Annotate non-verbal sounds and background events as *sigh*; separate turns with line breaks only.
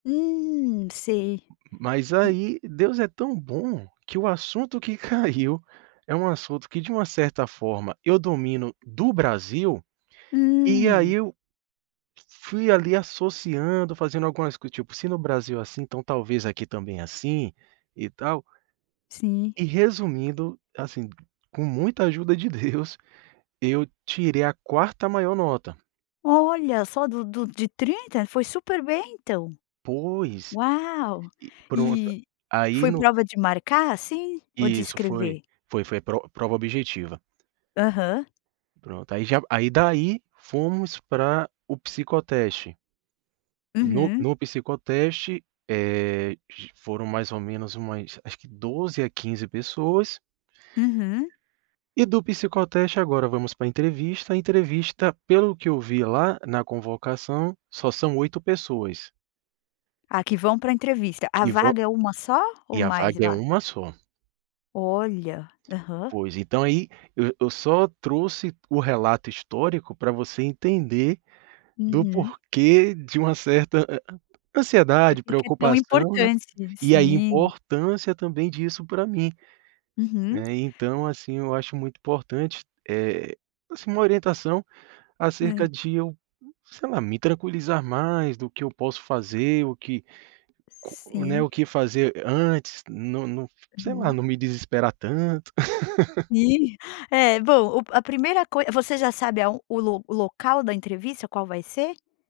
Hum, sei.
Mas
E
aí, Deus é tão bom, que o assunto que caiu é um assunto que de uma certa forma eu domino do Brasil, e
Hum.
aí eu f fui, ali, associando, fazendo algumas co tipo, se no Brasil é assim, então talvez aqui também é assim e tal.
Sim.
E resumindo, assim, com muita ajuda de Deus, eu tirei a quarta maior nota.
Olha, só do do de 30? Foi super bem então.
Pois.
Uau!
E pronto,
E,
a aí
foi
no.
prova de marcar, assim, ou de
Isso foi.
escrever?
Foi foi pro prova objetiva.
Aham.
Pronto, aí já aí daí fomos para o psicoteste. No
Uhum.
no psicoteste, eh, g foram mais ou menos umas acho que 12 à 15 pessoas.
Uhum.
E do psicoteste agora vamos pra entrevista, a entrevista pelo que eu vi lá na convocação só são 8 pessoas.
Ah, que vão pra entrevista. A
Que vão
vaga é uma só ou
e a
mais
vaga é
va
1 só.
Olha. Aham.
Pois. Então aí, eu eu só trouxe o relato histórico para você entender do
Uhum.
porquê de uma certa a an
Porque
ansiedade,
que que é tão
preocupação, né,
importante.
e a
Sim.
importância também disso pra mim,
Uhum.
né. Então, assim, eu acho muito importante, eh, assim, uma orientação
É.
acerca de eu, sei lá, me tranquilizar mais do que eu posso fazer, o que co né, o
Sim.
que fazer a antes, não não. sei lá,
Uhum.
não me desesperar tanto. *laughs*
E. É, bom, o a primeira coi você já sabe aon o lo o local da entrevista qual vai ser?